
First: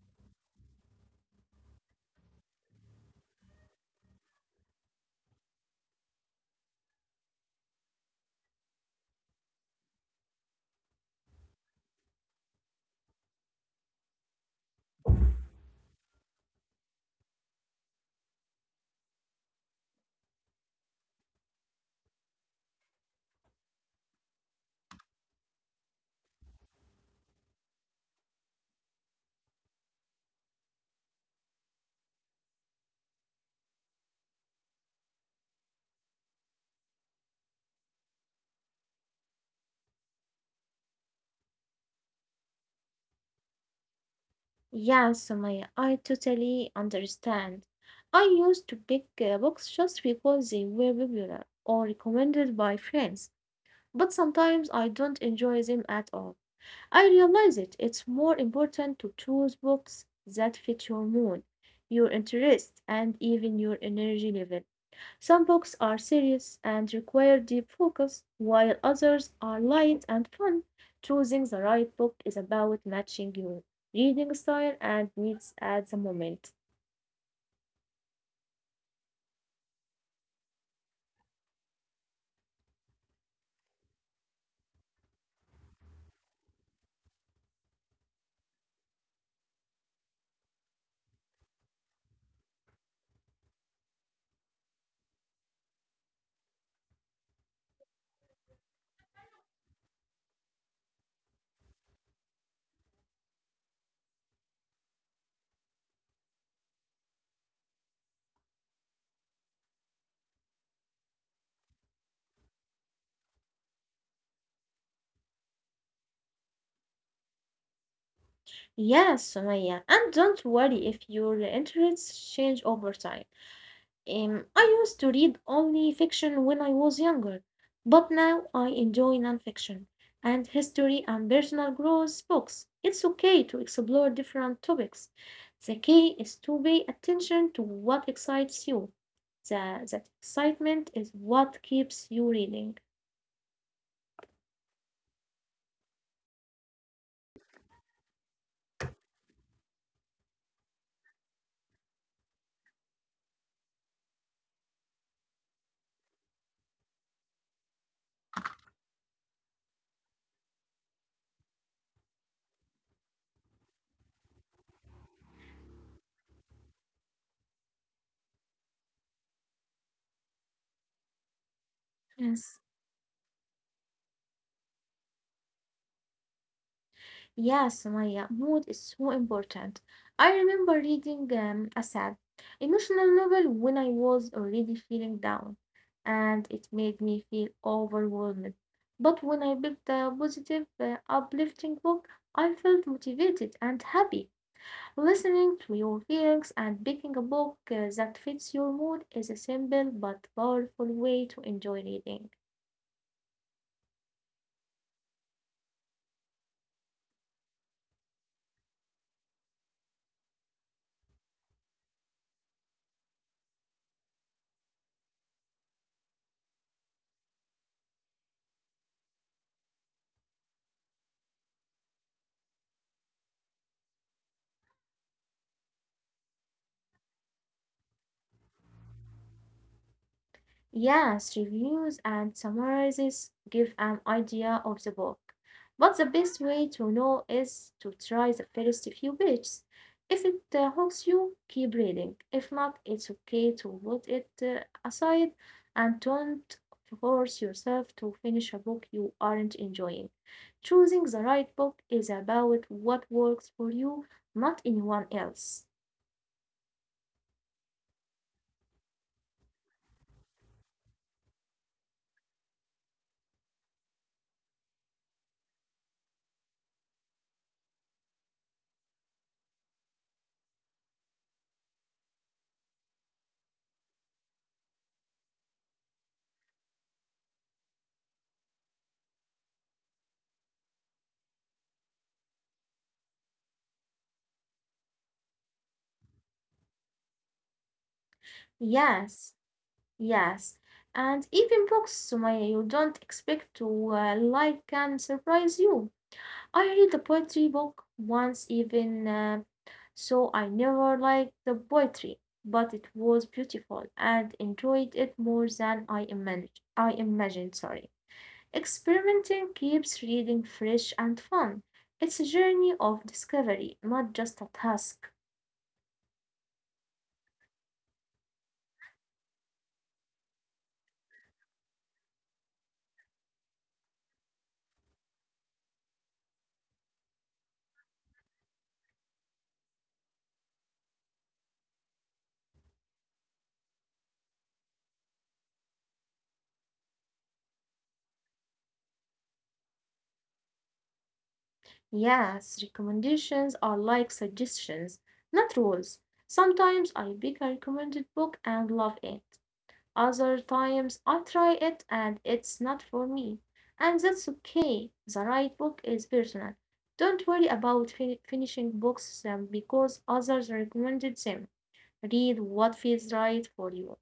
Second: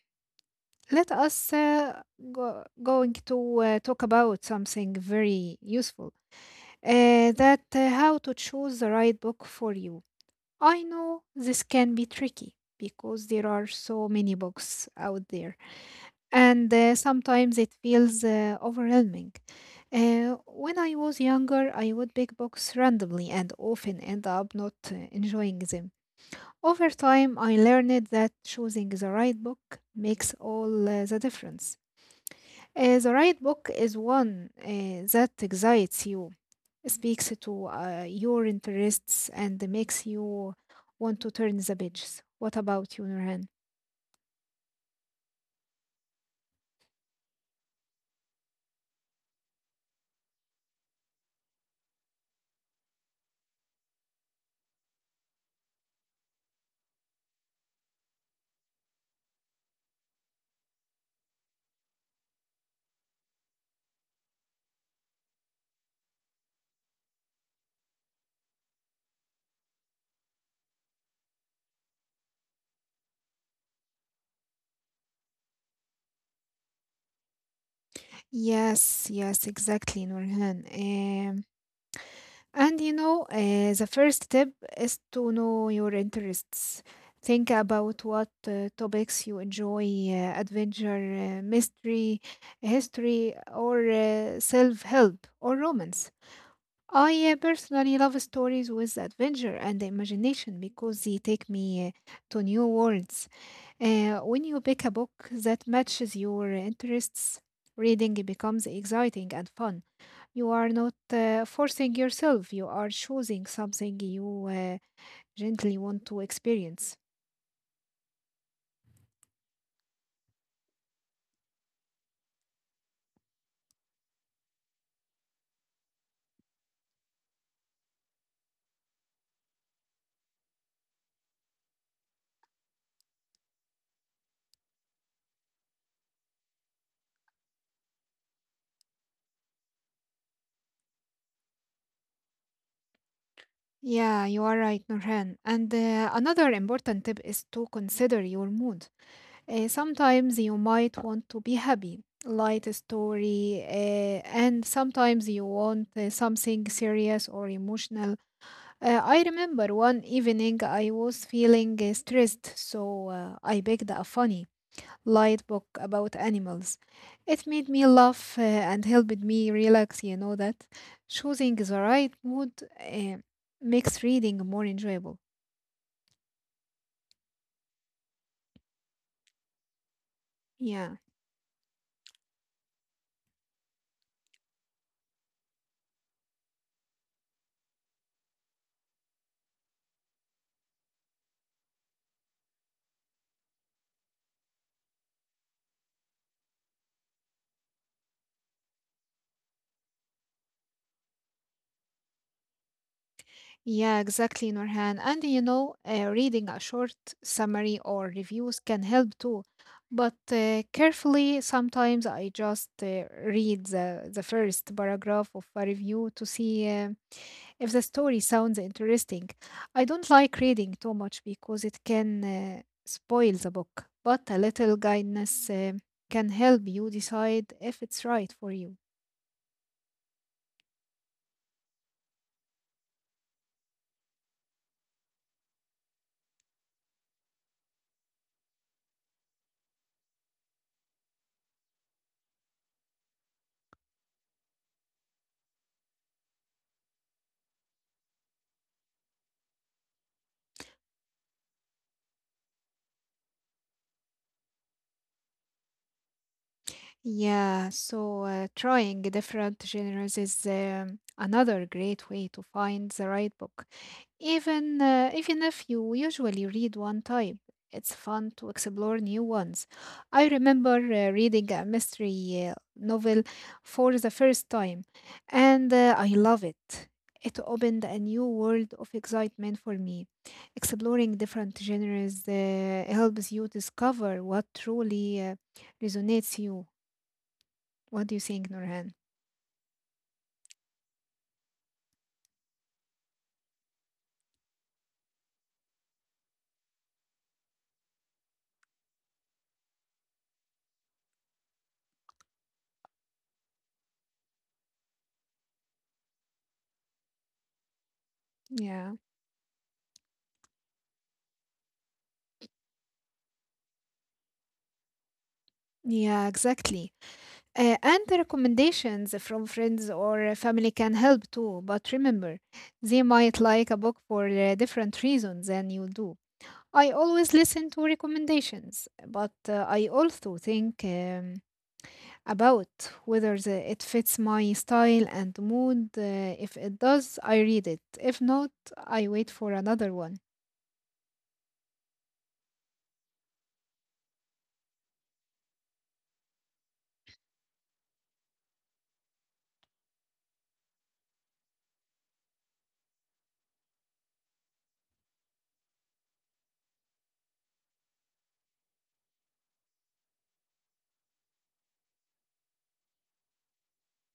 let us uh, going to talk about something very useful. That how to choose the right book for you. I know this can be tricky because there are so many books out there, and sometimes it feels overwhelming. When I was younger, I would pick books randomly and often end up not enjoying them. Over time, I learned that choosing the right book makes all the difference. The right book is one that excites you, speaks to your interests and makes you want to turn the pages. What about you, Nurhan? Yes, Sumaya, I totally understand. I used to pick books just because they were popular or recommended by friends. But sometimes I don't enjoy them at all. I realize it. It's more important to choose books that fit your mood, your interests, and even your energy level. Some books are serious and require deep focus, while others are light and fun. Choosing the right book is about matching your reading style and needs at the moment. Yes, exactly, Nurhan. The first tip is to know your interests. Think about what topics you enjoy, adventure, mystery, history, or self help or romance. I personally love stories with adventure and imagination because they take me to new worlds. When you pick a book that matches your interests, reading becomes exciting and fun. You are not forcing yourself, you are choosing something you gently want to experience. Yes, Sumaya, and don't worry if your interests change over time. I used to read only fiction when I was younger, but now I enjoy nonfiction and history and personal growth books. It's okay to explore different topics. The key is to pay attention to what excites you. That excitement is what keeps you reading. Yeah, you are right, Nurhan. And another important tip is to consider your mood. Sometimes you might want to be happy, light story, and sometimes you want something serious or emotional. I remember one evening I was feeling stressed, so I picked a funny, light book about animals. It made me laugh and helped me relax, you know that. Choosing the right mood Yes. uh, makes reading more enjoyable. Yes, Maya, mood is so important. I remember Yeah. reading a sad, emotional novel when I was already feeling down, and it made me feel overwhelmed. But when I picked a positive, uplifting book, I felt motivated and happy. Listening to your feelings and picking a book that fits your mood is a simple but powerful way to enjoy reading. Yeah, exactly, Nurhan. And you know, reading a short summary or reviews can help too. But carefully, sometimes I just read the first paragraph of a review to see if the story sounds interesting. I don't like reading too much because it can spoil the book, but a little guidance can help you decide if it's right for you. Yes, reviews and summaries give an idea of the book. But the best way to know is to try the first few pages. If it hooks you, keep reading. If not, it's okay to put it aside and don't force yourself to finish a book you aren't enjoying. Choosing the right book is about what works for you, not anyone else. Yeah, so trying different genres is another great way to find the right book. Even if you usually read one type, it's fun to explore new ones. I remember reading a mystery novel for the first time, and I love it. It opened a new world of excitement for me. Exploring different genres helps you discover what truly resonates you. What do you think, Nurhan? Yes. Yes, and even books, Sumaya, you don't expect to like can surprise you. I read a poetry book once, even so I never liked the poetry, but it was beautiful and enjoyed it more than I imagined. I imagined, sorry. Yeah, Experimenting keeps reading fresh and fun. It's a journey of discovery, not just a task. yeah, exactly. And the recommendations from friends or family can help too, but remember, they might like a book for different reasons than you do. I always listen to recommendations, but I also think about whether it fits my style and mood. If it does, I read it. If not, I wait for another one. Yes, recommendations are like suggestions, not rules. Sometimes I pick a recommended book and love it. Other times I try it and it's not for me. And that's okay. The right book is personal. Don't worry about finishing books because others recommended them. Read what feels right for you.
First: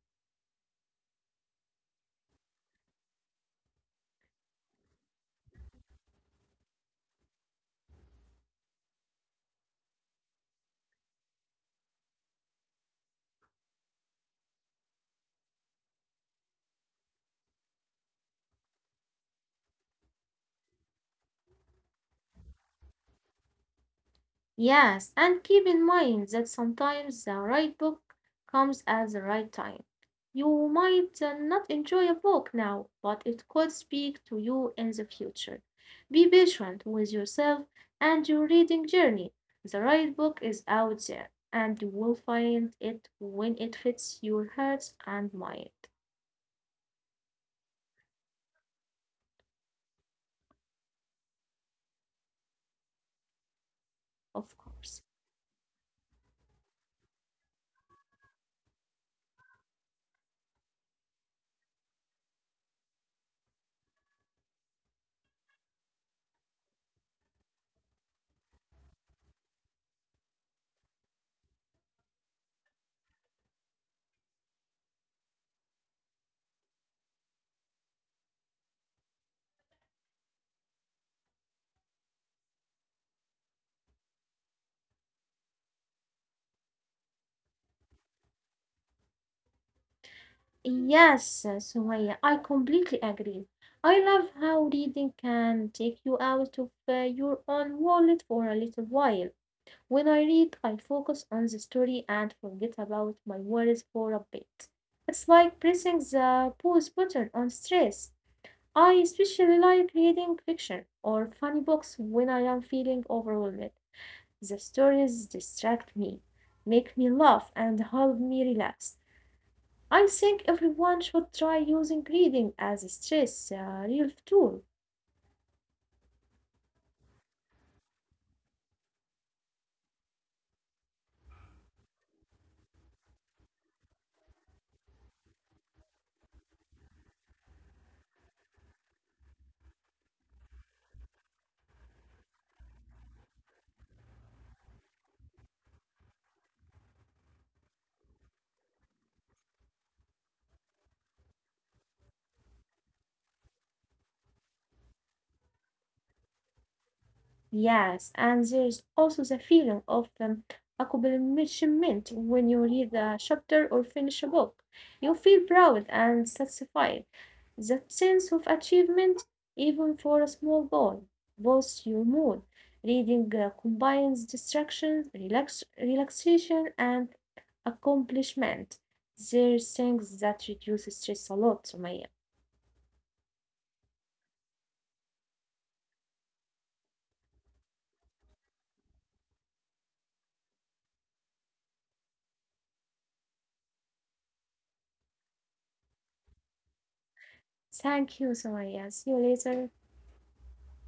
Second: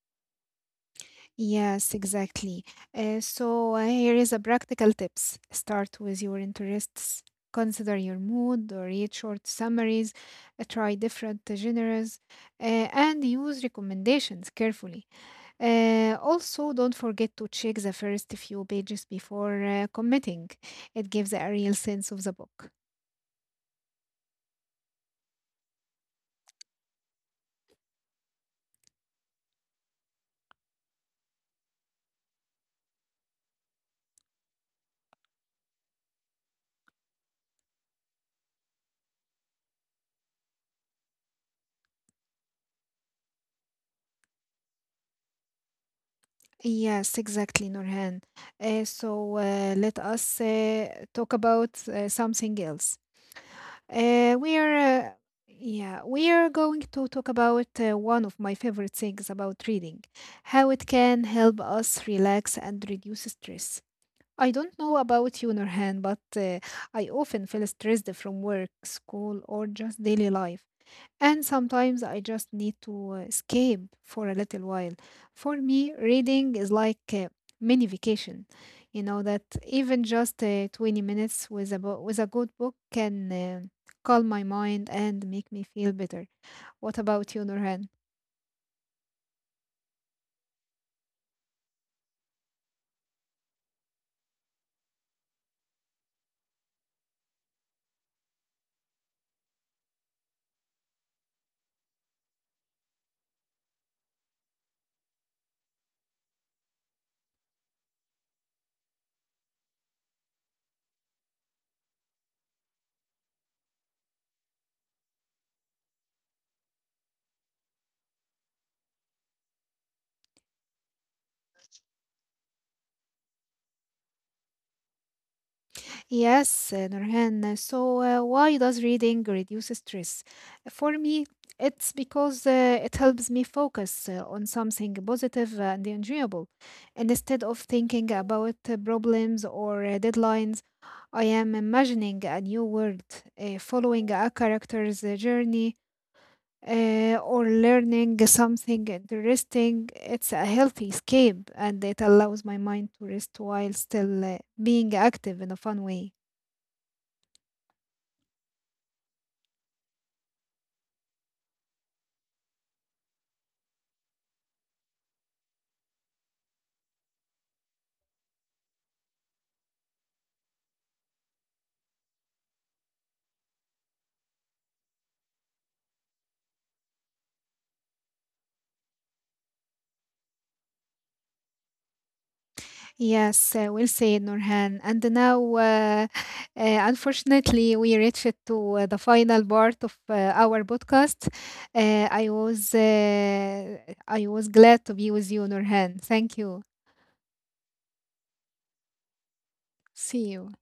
Yes, exactly. Here is a practical tips. Start with your interests. Consider your mood or read short summaries. Try different genres uh, and use recommendations carefully. Also, don't forget to check the first few pages before committing. It gives a real sense of the book. Yes, and keep in mind that sometimes the right book comes at the right time. You might not enjoy a book now, but it could speak to you in the future. Be patient with yourself and your reading journey. The right book is out there, and you will find it when it fits your heart and mind, Yes, exactly, Nurhan. So let us talk about something else. of Uh, we are, course. uh, yeah, we are going to talk about one of my favorite things about reading, how it can help us relax and reduce stress. I don't know about you, Nurhan, but I often feel stressed from work, school, or just daily life. And sometimes I just need to escape for a little while. For me, reading is like a mini vacation. You know that even just 20 minutes with a good book can calm my mind and make me feel better. What about you, Nurhan? Yes, Sumaya, I completely agree. I love how reading can take you out of your own world for a little while. When I read, I focus on the story and forget about my worries for a bit. It's like pressing the pause button on stress. I especially like reading fiction or funny books when I am feeling overwhelmed. The stories distract me, make me laugh, and help me relax. I think everyone should try using reading as a stress relief tool. Yes, why does reading reduce stress? For me, it's because it helps me focus on something positive and enjoyable. Instead of thinking about problems or deadlines, I am imagining a new world, following a character's journey, or learning something interesting. It's a healthy escape, and it allows my mind to rest while still being active in a fun way. Yes, and there's also the feeling of accomplishment when you read a chapter or finish a book. You feel proud and satisfied. That sense of achievement, even for a small goal, boosts your mood. Reading combines distraction, relaxation, and accomplishment. There's things that reduce stress a lot, Sumaya. Yes, well said, Nurhan. And now, unfortunately, we reached to the final part of our podcast. Uh, I was uh, I was glad to be with you, Nurhan. Thank you. Thank you, Sumaya. See you later. See you.